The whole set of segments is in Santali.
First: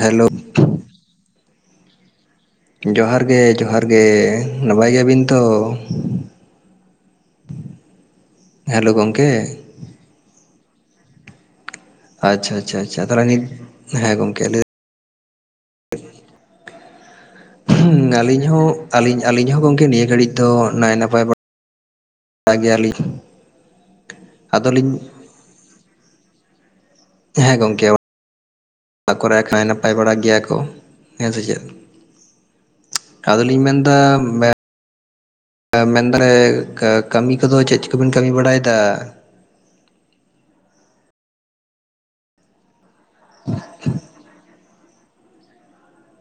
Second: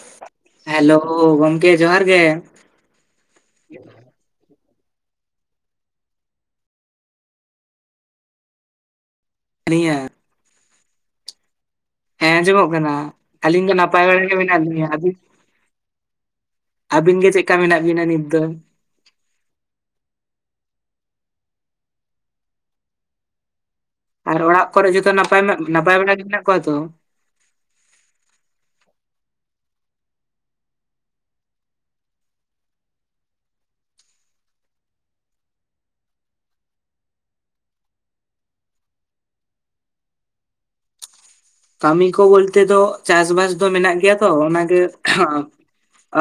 ᱦᱮᱞᱳ ᱦᱮᱞᱳ ᱜᱚᱝᱠᱮ ᱡᱚᱦᱟᱨ ᱜᱮ᱾ ᱡᱚᱦᱟᱨ ᱜᱮ ᱡᱚᱦᱟᱨ ᱜᱮ ᱱᱟᱯᱟᱭ ᱜᱮᱭᱟᱵᱤᱱ ᱛᱚ? ᱦᱮᱞᱳ ᱜᱚᱝᱠᱮ ᱛᱟᱞᱤᱧᱟ ᱦᱮᱸ ᱟᱪᱪᱷᱟ ᱟᱸᱡᱚᱢᱚᱜ ᱟᱪᱪᱷᱟ ᱠᱟᱱᱟ, ᱟᱪᱪᱷᱟ ᱛᱟᱦᱚᱞᱮ ᱱᱤᱛ ᱟᱹᱞᱤᱧ ᱫᱚ ᱱᱟᱯᱟᱭ ᱦᱮᱸ ᱵᱟᱲᱟ ᱜᱮ ᱜᱚᱢᱠᱮ ᱢᱮᱱᱟᱜ ᱞᱟᱹᱭ ᱞᱤᱧᱟᱹ᱾ ᱟᱵᱤᱱ? ᱟᱹᱵᱤᱱ ᱜᱮ ᱪᱮᱫᱠᱟ ᱢᱮᱱᱟᱜ ᱵᱤᱱᱟ ᱱᱤᱛ ᱫᱚ? ᱟᱞᱤᱧ ᱟᱞᱤᱧ ᱦᱚᱸ ᱜᱚᱝᱠᱮ ᱱᱤᱭᱟᱹ ᱜᱷᱟᱹᱲᱤᱡ ᱫᱚ ᱱᱟᱭ ᱱᱟᱯᱟᱭ ᱵᱟ [unintelligible] ᱜᱮᱭᱟᱞᱤᱧ ᱟᱨ ᱚᱲᱟᱜ ᱠᱚᱨᱮ ᱟᱫᱚᱞᱤᱧ ᱡᱚᱛᱚ ᱱᱟᱯᱟᱭ ᱢᱟ, ᱱᱟᱯᱟᱭ ᱵᱟᱲᱟ ᱜᱮ ᱢᱮᱱᱟᱜ ᱠᱚᱣᱟ ᱛᱚ? ᱦᱮᱸ ᱜᱚᱝᱠᱮ ᱚᱲᱟᱜ ᱠᱚᱨᱮ ᱦᱟᱸᱜ ᱠᱷᱟᱱ ᱱᱟᱯᱟᱭ ᱵᱟᱲᱟ ᱜᱮᱭᱟ ᱠᱚ, ᱦᱮᱸ ᱥᱮ ᱪᱮᱫ ᱟᱫᱚᱞᱤᱧ ᱢᱮᱱᱫᱟ ᱢᱮᱸ ᱢᱮᱱᱫᱟ ᱠᱟᱹᱢᱤ ᱠᱚᱫᱚ ᱪᱮᱫ ᱪᱮ ᱪᱮ ᱠᱚᱵᱤᱱ ᱠᱟᱹᱢᱤ ᱵᱟᱲᱟᱭᱮᱫᱟ ᱠᱟᱹᱢᱤ ᱠᱚ ᱵᱚᱞᱛᱮ ᱫᱚ ᱪᱟᱥᱵᱟᱥ ᱫᱚ ᱢᱮᱱᱟᱜ ᱜᱮᱭᱟ ᱛᱚ ᱚᱱᱟᱜᱮ ᱚ,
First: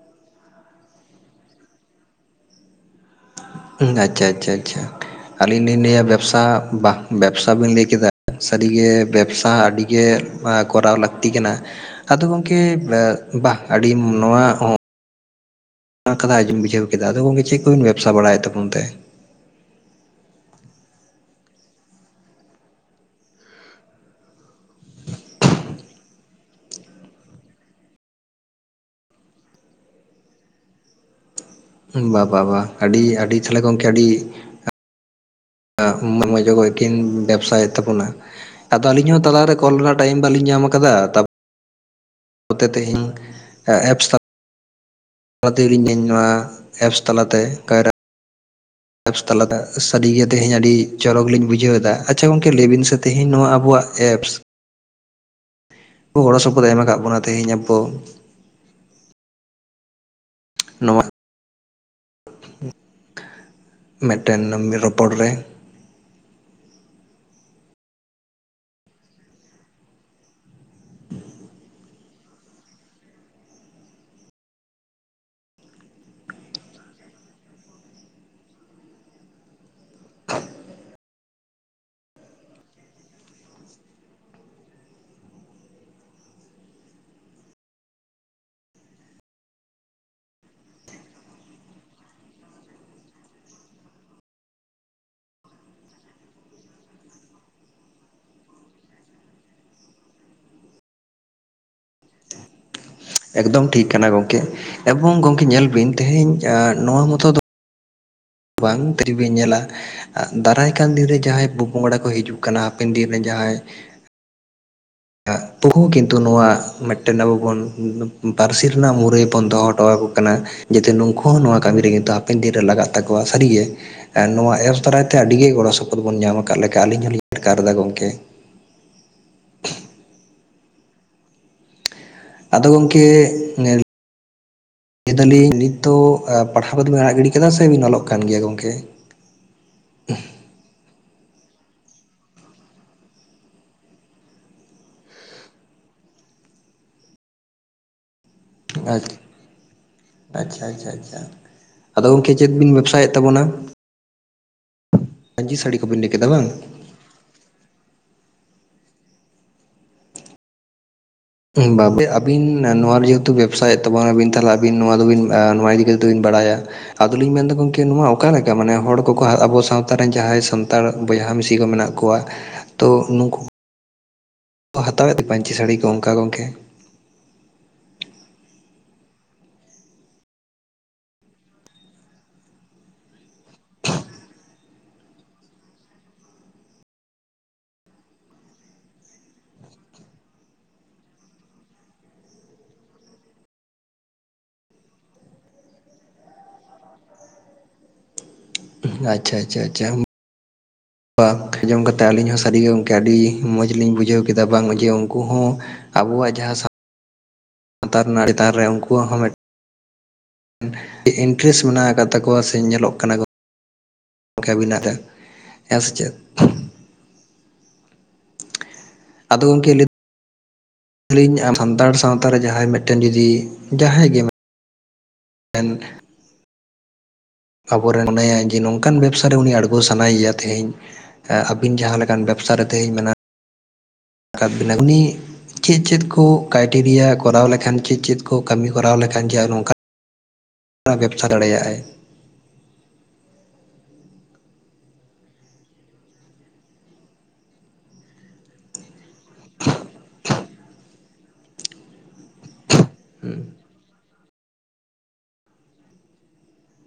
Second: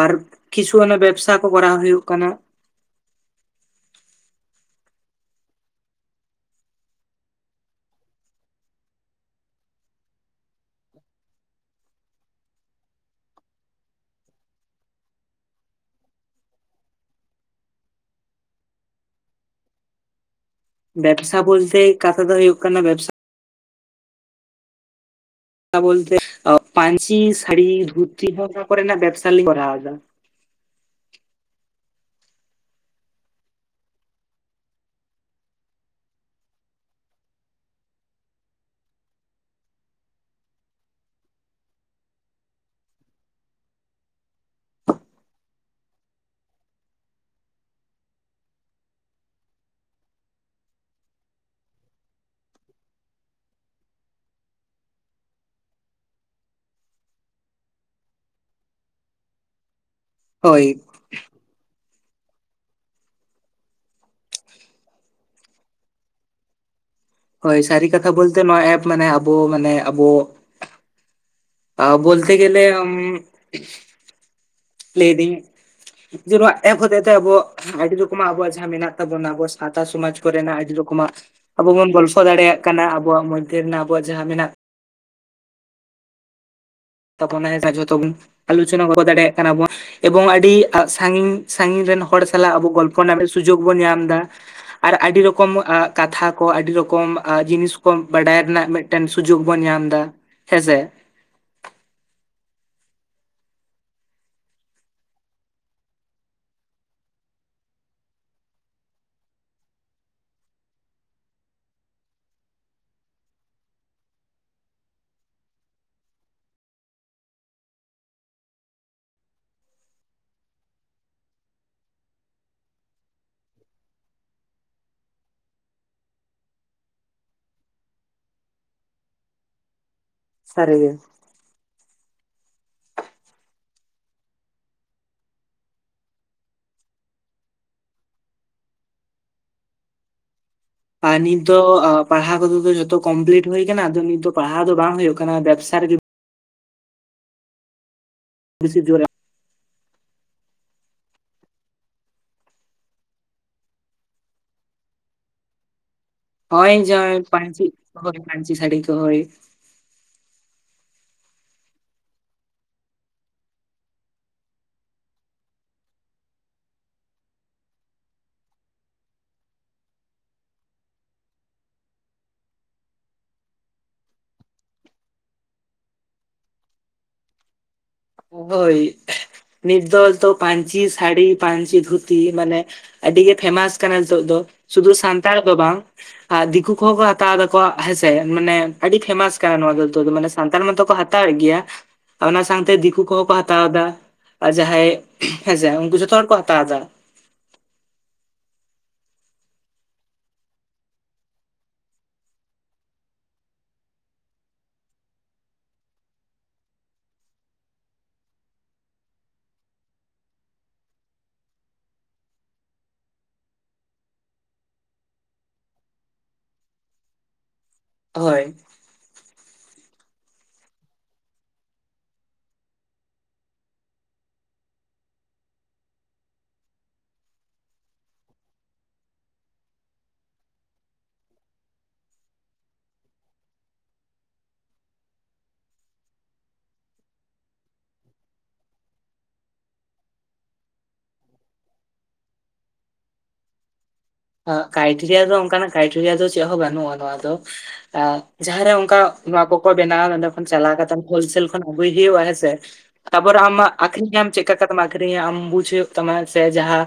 ᱟᱨ ᱠᱤᱪᱷᱩ ᱦᱟᱱᱟ ᱵᱮᱵᱥᱟ ᱠᱚ ᱠᱚᱨᱟᱣ ᱦᱩᱭᱩᱜ ᱠᱟᱱᱟ ᱟᱪᱪᱷᱟ ᱟᱪᱪᱷᱟ ᱟᱪᱪᱷᱟ ᱟᱪᱪᱷᱟ ᱟᱹᱞᱤᱧ ᱞᱤᱧ ᱞᱟᱹᱭᱟ ᱵᱮᱵᱽᱥᱟ ᱵᱟ ᱵᱮᱵᱽᱥᱟ ᱵᱤᱱ ᱞᱟᱹᱭ ᱠᱮᱫᱟ ᱥᱟᱹᱨᱤᱜᱮ ᱵᱮᱵᱽᱥᱟ ᱟᱹᱰᱤᱜᱮ ᱠᱚᱨᱟᱣ ᱞᱟᱹᱠᱛᱤ ᱠᱟᱱᱟ ᱟᱫᱚ ᱜᱚᱝᱠᱮ ᱮᱸ ᱵᱟ ᱟᱹᱰᱤ ᱱᱚᱣᱟ ᱦᱚᱸ ᱠᱟᱫᱟ, ᱟᱸᱡᱚᱢ ᱵᱩᱡᱷᱟᱹᱣ ᱠᱮᱫᱟ ᱟᱫᱚ ᱜᱚᱝᱠᱮ ᱪᱮᱫ ᱠᱚᱵᱤᱱ ᱵᱮᱵᱽᱥᱟ ᱵᱟᱲᱟᱭᱮᱫ ᱛᱟᱵᱚᱱ ᱛᱮ ᱵᱮᱵᱽᱥᱟ ᱵᱚᱞᱛᱮ ᱠᱟᱛᱷᱟ ᱫᱚ ᱦᱩᱭᱩᱜ ᱠᱟᱱᱟ ᱵᱮᱵᱽᱥᱟ ᱚ ᱵᱚᱞᱛᱮ ᱯᱟᱧᱪᱤ ᱥᱟᱹᱲᱤ ᱫᱷᱩᱛᱤ ᱦᱚᱸ ᱠᱚᱨᱮᱱᱟᱜ ᱵᱮᱵᱥᱟ ᱞᱤᱧ ᱠᱚᱨᱟᱣ ᱮᱫᱟ ᱵᱟ ᱵᱟ ᱵᱟ ᱟᱹᱰᱤ ᱟᱹᱰᱤ ᱛᱟᱦᱞᱮ ᱜᱚᱝᱠᱮ ᱟᱹᱰᱤ [unintelligible] ᱡᱚᱠᱷᱚᱡ ᱠᱤᱱ ᱵᱮᱵᱥᱟᱭᱮᱫ ᱛᱟᱵᱚᱱᱟ ᱟᱫᱚ ᱟᱹᱞᱤᱧ ᱦᱚᱸ ᱛᱟᱞᱟᱨᱮ ᱠᱳᱞ ᱨᱮᱱᱟᱜ ᱴᱟᱭᱤᱢ ᱵᱟᱹᱞᱤᱧ ᱧᱟᱢ ᱟᱠᱟᱫᱟ ᱱᱚᱛᱮ ᱛᱮᱦᱤᱧ ᱮᱯᱥ ᱛᱟᱼᱼ ᱚᱱᱟᱛᱮᱜᱮ ᱞᱤᱧ [unintelligible] ᱱᱚᱣᱟ ᱮᱯᱥ ᱛᱟᱞᱟᱛᱮ ᱠᱟᱭᱨᱟ ᱮᱯᱥ ᱛᱟᱞᱟᱛᱮ ᱥᱟᱹᱨᱤᱜᱮ ᱛᱮᱦᱮᱧ ᱟᱹᱰᱤ ᱪᱚᱨᱚᱠ ᱞᱤᱧ ᱵᱩᱡᱷᱟᱹᱣ ᱮᱫᱟ ᱟᱪᱪᱷᱟ ᱜᱚᱝᱠᱮ ᱞᱮᱟᱹᱭ ᱵᱤᱱ ᱥᱮ ᱛᱮᱦᱮᱧ ᱱᱚᱣᱟ ᱟᱵᱚᱣᱟᱜ ᱮᱯᱥ ᱜᱚᱲᱚ ᱥᱚᱯᱚᱦᱚᱫ ᱮᱢ ᱟᱠᱟᱫ ᱵᱚᱱᱟ ᱛᱮᱦᱤᱧ ᱟᱵᱚ ᱦᱳᱭ ᱱᱚᱣᱟ ᱢᱮᱫᱴᱮᱱ [unintelligible] ᱨᱚᱯᱚᱲ ᱨᱮ ᱦᱳᱭ ᱥᱟᱹᱨᱤ ᱠᱟᱛᱷᱟ ᱵᱚᱞᱛᱮ ᱱᱚᱣᱟ ᱮᱯ ᱢᱟᱱᱮ ᱟᱵᱚ ᱢᱟᱱᱮ ᱟᱵᱚ ᱟ ᱵᱚᱞᱛᱮ ᱜᱮᱞᱮ ᱟᱢ ᱞᱮᱭ ᱫᱤᱧ ᱡᱮ ᱱᱚᱣᱟ ᱮᱯ ᱦᱚᱛᱮ ᱛᱮ ᱟᱵᱚ ᱟᱹᱰᱤ ᱨᱚᱠᱚᱢᱟᱜ ᱟᱵᱚᱣᱟᱜ ᱡᱟᱦᱟᱸ ᱢᱮᱱᱟᱜ ᱛᱟᱵᱚᱱᱟ ᱟᱵᱚ ᱥᱟᱶᱛᱟ ᱥᱚᱢᱟᱡᱽ ᱠᱚᱨᱮᱱᱟᱜ ᱟᱹᱰᱤ ᱨᱚᱠᱚᱢᱟᱜ ᱟᱵᱚ ᱵᱚᱱ ᱜᱚᱞᱯᱷᱚ ᱫᱟᱲᱮᱭᱟᱜ ᱠᱟᱱᱟ ᱟᱵᱚᱣᱟᱜ ᱢᱚᱫᱽᱫᱷᱮ ᱨᱮᱱᱟᱜ ᱟᱵᱚᱣᱟᱜ ᱡᱟᱦᱟᱸ ᱢᱮᱱᱟᱜ [unintelligible] ᱡᱷᱚᱛᱚ ᱵᱚᱱ ᱟᱞᱩᱪᱚᱱᱟ ᱵᱟᱵᱚ ᱫᱟᱲᱮᱭᱟᱜ ᱠᱟᱱᱟ ᱵᱚᱱ᱾ ᱮᱵᱚᱝ ᱟᱹᱰᱤ ᱥᱟᱺᱜᱤᱧ ᱥᱟᱺᱜᱤᱧ ᱨᱮᱱ ᱦᱚᱲ ᱥᱟᱞᱟᱜ ᱟᱵᱚ ᱜᱚᱞᱯᱷᱚ ᱨᱮᱱᱟᱜ ᱥᱩᱡᱚᱜᱽ ᱵᱚᱱ ᱧᱟᱢ ᱮᱫᱟ ᱟᱨ ᱟᱹᱰᱤ ᱨᱚᱠᱚᱢ ᱮᱸᱻ ᱠᱟᱛᱷᱟ ᱠᱚ ᱟᱹᱰᱤ ᱨᱚᱠᱚᱢ ᱡᱤᱱᱤᱥ ᱠᱚ ᱵᱟᱰᱟᱭ ᱨᱮᱱᱟᱜ ᱢᱤᱫᱼᱼ ᱢᱤᱫᱴᱮᱱ ᱥᱩᱡᱚᱜᱽ ᱵᱚᱱ ᱧᱟᱢ ᱮᱫᱟ ᱦᱮᱸᱥᱮ ᱮᱠᱫᱚᱢ ᱴᱷᱤᱠ ᱠᱟᱱᱟ ᱜᱚᱝᱠᱮ ᱮᱵᱚᱝ ᱜᱚᱢᱠᱮ ᱧᱮᱞ ᱵᱤᱱ ᱛᱮᱦᱮᱧ ᱮᱸᱻ ᱱᱚᱣᱟ ᱢᱚᱛᱚ ᱫᱚ ᱵᱟᱝ ᱠᱟᱹᱴᱤᱡ ᱵᱤᱱ ᱧᱮᱞᱟ ᱫᱟᱨᱟᱭ ᱠᱟᱱ ᱫᱤᱱᱨᱮ ᱡᱟᱦᱟᱸᱭ ᱯᱚᱼᱯᱚᱝᱲᱟ ᱠᱚ ᱦᱤᱡᱩᱜ ᱠᱟᱱᱟ ᱦᱟᱯᱮᱱ ᱫᱤᱱ ᱨᱮᱱ ᱡᱟᱦᱟᱸᱭ [unintelligible] ᱠᱤᱱᱛᱩ ᱱᱚᱣᱟ ᱢᱤᱫᱴᱮᱱ ᱟᱵᱚ ᱵᱚᱱ ᱯᱟᱹᱨᱥᱤ ᱨᱮᱱᱟᱜ ᱢᱩᱨᱟᱹᱭ ᱵᱚᱱ ᱫᱚᱦᱚ ᱦᱚᱴᱚ ᱟᱠᱚ ᱠᱟᱱᱟ ᱡᱟᱛᱮ ᱱᱩᱠᱩ ᱦᱚᱸ ᱱᱚᱣᱟ ᱠᱟᱹᱢᱤ ᱨᱮ ᱠᱤᱱᱛᱩ ᱦᱟᱯᱮᱱ ᱫᱤᱱ ᱨᱮ ᱞᱟᱜᱟᱜ ᱛᱟᱠᱚᱣᱟ ᱥᱟᱹᱨᱤ ᱜᱮ ᱱᱚᱣᱟ ᱮᱯᱥ ᱫᱟᱨᱟᱭ ᱛᱮ ᱟᱹᱰᱤ ᱜᱮ ᱜᱚᱲᱚ ᱥᱚᱯᱚᱦᱚᱫ ᱵᱚᱱ ᱧᱟᱢ ᱟᱠᱟᱫ ᱞᱮᱠᱟ ᱟᱹᱞᱤᱧ ᱦᱚᱸᱞᱤᱧ ᱟᱴᱠᱟᱨ ᱮᱫᱟ ᱜᱚᱝᱠᱮ ᱥᱟᱹᱨᱤ ᱜᱮ ᱟᱫᱚ ᱜᱚᱢᱠᱮ [unintelligible] ᱞᱟᱹᱭ ᱫᱟᱹᱞᱤᱧ ᱱᱤᱛ ᱫᱚ ᱯᱟᱲᱦᱟᱣ ᱠᱚᱫᱚ ᱵᱤᱱ ᱟᱲᱟᱜ ᱜᱤᱰᱤ ᱟᱠᱟᱫᱟ ᱥᱮᱵᱤᱱ ᱚᱞᱚᱜ ᱠᱟᱱ ᱜᱮᱭᱟ ᱜᱚᱝᱠᱮ ᱟᱨ ᱱᱤᱛ ᱫᱚ ᱯᱟᱲᱦᱟᱣ ᱠᱚᱫᱚ ᱡᱚᱛᱚ ᱠᱚᱢᱯᱤᱞᱴ ᱦᱩᱭ ᱟᱠᱟᱱᱟ ᱟᱫᱚ ᱱᱤᱛ ᱫᱚ ᱯᱟᱲᱦᱟᱣ ᱫᱚ ᱵᱟᱝ ᱦᱩᱭᱩᱜ ᱠᱟᱱᱟ ᱵᱮᱵᱽᱥᱟ ᱨᱮᱜᱮ ᱵᱮᱥᱤ ᱡᱳᱨ [inaudible] ᱟᱪᱪᱷᱟ ᱟᱪᱪᱷᱟ ᱟᱪᱷᱟ ᱟᱫᱚ ᱜᱚᱝᱠᱮ ᱪᱮᱫ ᱵᱤᱱ ᱵᱮᱵᱽᱥᱟᱭᱮᱫ ᱛᱟᱵᱚᱱᱟ ᱯᱟᱹᱧᱪᱤ ᱥᱟᱹᱲᱤ ᱠᱚ ᱵᱤᱱ ᱞᱟᱹᱭ ᱠᱮᱫᱟ ᱵᱟᱝ ᱦᱚᱸᱜ-ᱚᱭ ᱡᱮ ᱯᱟᱹᱧᱪᱤᱜ ᱯᱟᱹᱧᱪᱤ ᱥᱟᱹᱲᱤ ᱠᱚ ᱦᱚᱭ᱾ [inaudible] [unintelligible] ᱟᱹᱵᱤᱱ ᱱᱚᱣᱟ ᱡᱮᱦᱮᱛᱩ ᱵᱮᱵᱽᱥᱟᱭᱮᱫ ᱛᱟᱵᱚᱱ ᱟᱹᱵᱤᱱ ᱛᱟᱦᱞᱮ ᱟᱹᱵᱤᱱ ᱱᱚᱣᱟ ᱫᱚᱵᱤᱱ ᱱᱚᱣᱟ ᱤᱫᱤ ᱠᱟᱛᱮᱜ ᱫᱚᱵᱤᱱ ᱵᱟᱲᱟᱭᱟ ᱟᱫᱚ ᱞᱤᱧ ᱢᱮᱱᱫᱟ ᱜᱚᱢᱠᱮ ᱱᱚᱣᱟ ᱚᱠᱟ ᱞᱮᱠᱟ ᱢᱟᱱᱮ ᱦᱚᱲ ᱠᱚᱠᱚ ᱟᱵᱚ ᱥᱟᱶᱛᱟ ᱨᱮᱱ ᱡᱟᱦᱟᱸᱭ ᱥᱟᱱᱛᱟᱲ ᱵᱚᱭᱦᱟ ᱢᱤᱥᱤ ᱠᱚ ᱢᱮᱱᱟᱜ ᱠᱚᱣᱟ ᱠᱚᱣᱟᱜ ᱛᱚ ᱱᱩᱠᱩᱼᱼ ᱦᱟᱛᱟᱣᱮᱫ ᱛᱮ ᱯᱟᱹᱧᱪᱤ ᱥᱟᱹᱲᱤ ᱠᱚ ᱚᱱᱠᱟ ᱜᱚᱢᱠᱮ ᱦᱚᱭ ᱱᱤᱛ ᱫᱚ [unintelligible] ᱯᱟᱹᱧᱪᱤ ᱥᱟᱹᱲᱤ ᱯᱟᱹᱧᱪᱤ ᱫᱷᱩᱛᱤ ᱢᱟᱱᱮ ᱟᱹᱰᱤ ᱜᱮ ᱯᱷᱮᱢᱟᱥ ᱠᱟᱱᱟ ᱱᱤᱛᱚᱜ ᱫᱚ ᱥᱩᱫᱷᱩ ᱥᱟᱱᱛᱟᱲ ᱫᱚ ᱵᱟᱝ ᱫᱤᱠᱩ ᱠᱚᱦᱚᱸ ᱠᱚ ᱦᱟᱛᱟᱣ ᱫᱟ ᱠᱚᱣᱟᱜ ᱦᱮᱸᱥᱮ ᱢᱟᱱᱮ ᱟᱹᱰᱤ ᱯᱷᱮᱢᱟᱥ ᱠᱟᱱᱟ ᱱᱚᱣᱟ ᱫᱚ ᱢᱟᱱᱮ ᱥᱟᱱᱛᱟᱲ ᱢᱟᱛᱚ ᱠᱚ ᱦᱟᱼᱼ ᱦᱟᱛᱟᱣᱮᱫ ᱜᱮᱭᱟ ᱚᱱᱟ ᱥᱟᱶᱛᱮ ᱫᱤᱠᱩ ᱠᱩ ᱠᱚᱦᱚᱸ ᱠᱚ ᱦᱟᱛᱟᱣ ᱮᱫᱟ ᱟᱨ ᱡᱟᱦᱟᱸᱭ ᱦᱮᱸᱥᱮ ᱩᱱᱠᱩ ᱡᱷᱚᱛᱚ ᱦᱚᱲ ᱠᱚ ᱦᱟᱛᱟᱣ ᱮᱫᱟ ᱟᱪᱪᱷᱟ ᱟᱪᱪᱷᱟ ᱟᱪᱪᱷᱟ [unintelligible] ᱟᱸᱡᱚᱢ ᱠᱟᱛᱮᱫ ᱟᱹᱞᱤᱧ ᱦᱚᱸ ᱥᱟᱹᱨᱤ ᱜᱮ ᱜᱚᱢᱠᱮ ᱟᱹᱰᱤ ᱢᱚᱸᱡᱽ ᱞᱤᱧ ᱵᱩᱡᱷᱟᱹᱣ ᱠᱮᱫᱟ ᱵᱟᱝ ᱡᱮ ᱩᱱᱠᱩ ᱦᱚᱸ ᱟᱵᱚᱣᱟᱜ ᱡᱟᱦᱟᱸ ᱥᱟᱶᱛᱟ ᱨᱮᱱᱟᱜ ᱪᱮᱛᱟᱱ ᱨᱮ ᱩᱱᱠᱩᱣᱟᱜ ᱦᱚᱸ ᱢᱤᱫᱼᱼ ᱤᱱᱴᱟᱨᱮᱥᱴ ᱢᱮᱱᱟᱜ ᱟᱠᱟᱫ ᱛᱟᱠᱚᱣᱟ ᱥᱮ ᱧᱮᱞᱚᱜ ᱠᱟᱱᱟ ᱠᱚ ᱚᱱᱠᱟ [unintelligible] ᱦᱮᱸ ᱥᱮ ᱪᱮᱫ ᱦᱳᱭ ᱟᱫᱚ ᱜᱚᱢᱠᱮ ᱞᱟᱹᱭᱼᱼ ᱟᱹᱞᱤᱧ ᱟ ᱥᱟᱱᱛᱟᱲ ᱥᱟᱶᱛᱟ ᱨᱮ ᱡᱟᱦᱟᱸᱭ ᱢᱤᱫᱴᱮᱱ ᱡᱩᱫᱤ ᱡᱟᱦᱟᱸᱭ ᱜᱮ ᱮᱱ ᱟᱵᱚᱨᱮᱱ ᱢᱟᱱᱮ ᱡᱮ ᱱᱚᱝᱠᱟᱱ ᱵᱮᱵᱽᱥᱟ ᱨᱮ ᱩᱱᱤ ᱟᱬᱜᱚ ᱥᱟᱱᱟᱭᱮᱭᱟ ᱛᱮᱦᱮᱧ ᱟᱹᱵᱤᱱ ᱡᱟᱦᱟᱸ ᱞᱮᱠᱟᱱ ᱵᱮᱵᱽᱥᱟ ᱨᱮ ᱛᱮᱦᱤᱧ ᱢᱮᱱᱟᱜ ᱢᱮᱱᱟᱜ ᱟᱠᱟᱫᱵᱤᱱᱟ ᱩᱱᱤ ᱪᱮᱫ ᱪᱮᱫ ᱠᱚ ᱠᱟᱭᱴᱮᱨᱤᱭᱟ ᱠᱚᱨᱟᱣ ᱞᱮᱠᱷᱟᱱ ᱪᱮᱫ ᱪᱮᱫ ᱠᱚ ᱠᱟᱹᱢᱤ ᱠᱚᱨᱟᱣ ᱞᱮᱠᱷᱟᱱ ᱡᱮ ᱟᱨ ᱱᱚᱝᱠᱟ ᱵᱮᱵᱽᱥᱟ ᱫᱟᱲᱮᱭᱟᱜᱼᱟᱭ ᱠᱟᱭᱴᱮᱨᱤᱭᱟ ᱫᱚ ᱚᱱᱠᱟᱱᱟᱜ ᱠᱟᱭᱴᱮᱨᱤᱭᱟ ᱫᱚ ᱪᱮᱫ ᱦᱚᱸ ᱵᱟᱹᱱᱩᱜᱼᱟ ᱱᱚᱣᱟ ᱫᱚ ᱮ ᱡᱟᱦᱟᱸᱨᱮ ᱚᱱᱠᱟ ᱱᱚᱣᱟ ᱠᱚᱠᱚ ᱵᱮᱱᱟᱣᱟ ᱱᱚᱰᱮ ᱠᱷᱚᱱ ᱪᱟᱞᱟᱣ ᱠᱟᱛᱮ ᱦᱳᱞ ᱥᱮᱞ ᱠᱷᱚᱱ ᱟᱹᱜᱩᱭ ᱦᱩᱭᱩᱜᱼᱟ ᱦᱮᱸᱥᱮ ᱛᱟᱯᱚᱨ ᱟᱢᱟᱜ ᱟᱠᱷᱨᱤᱧᱮᱢ ᱪᱮᱫ ᱞᱮᱠᱟ ᱠᱟᱛᱮᱢ ᱟᱠᱷᱨᱤᱧᱟ ᱟᱢ ᱵᱩᱡᱷ ᱦᱩᱭᱩᱜ ᱛᱟᱢᱟ ᱥᱮ ᱡᱟᱦᱟᱸ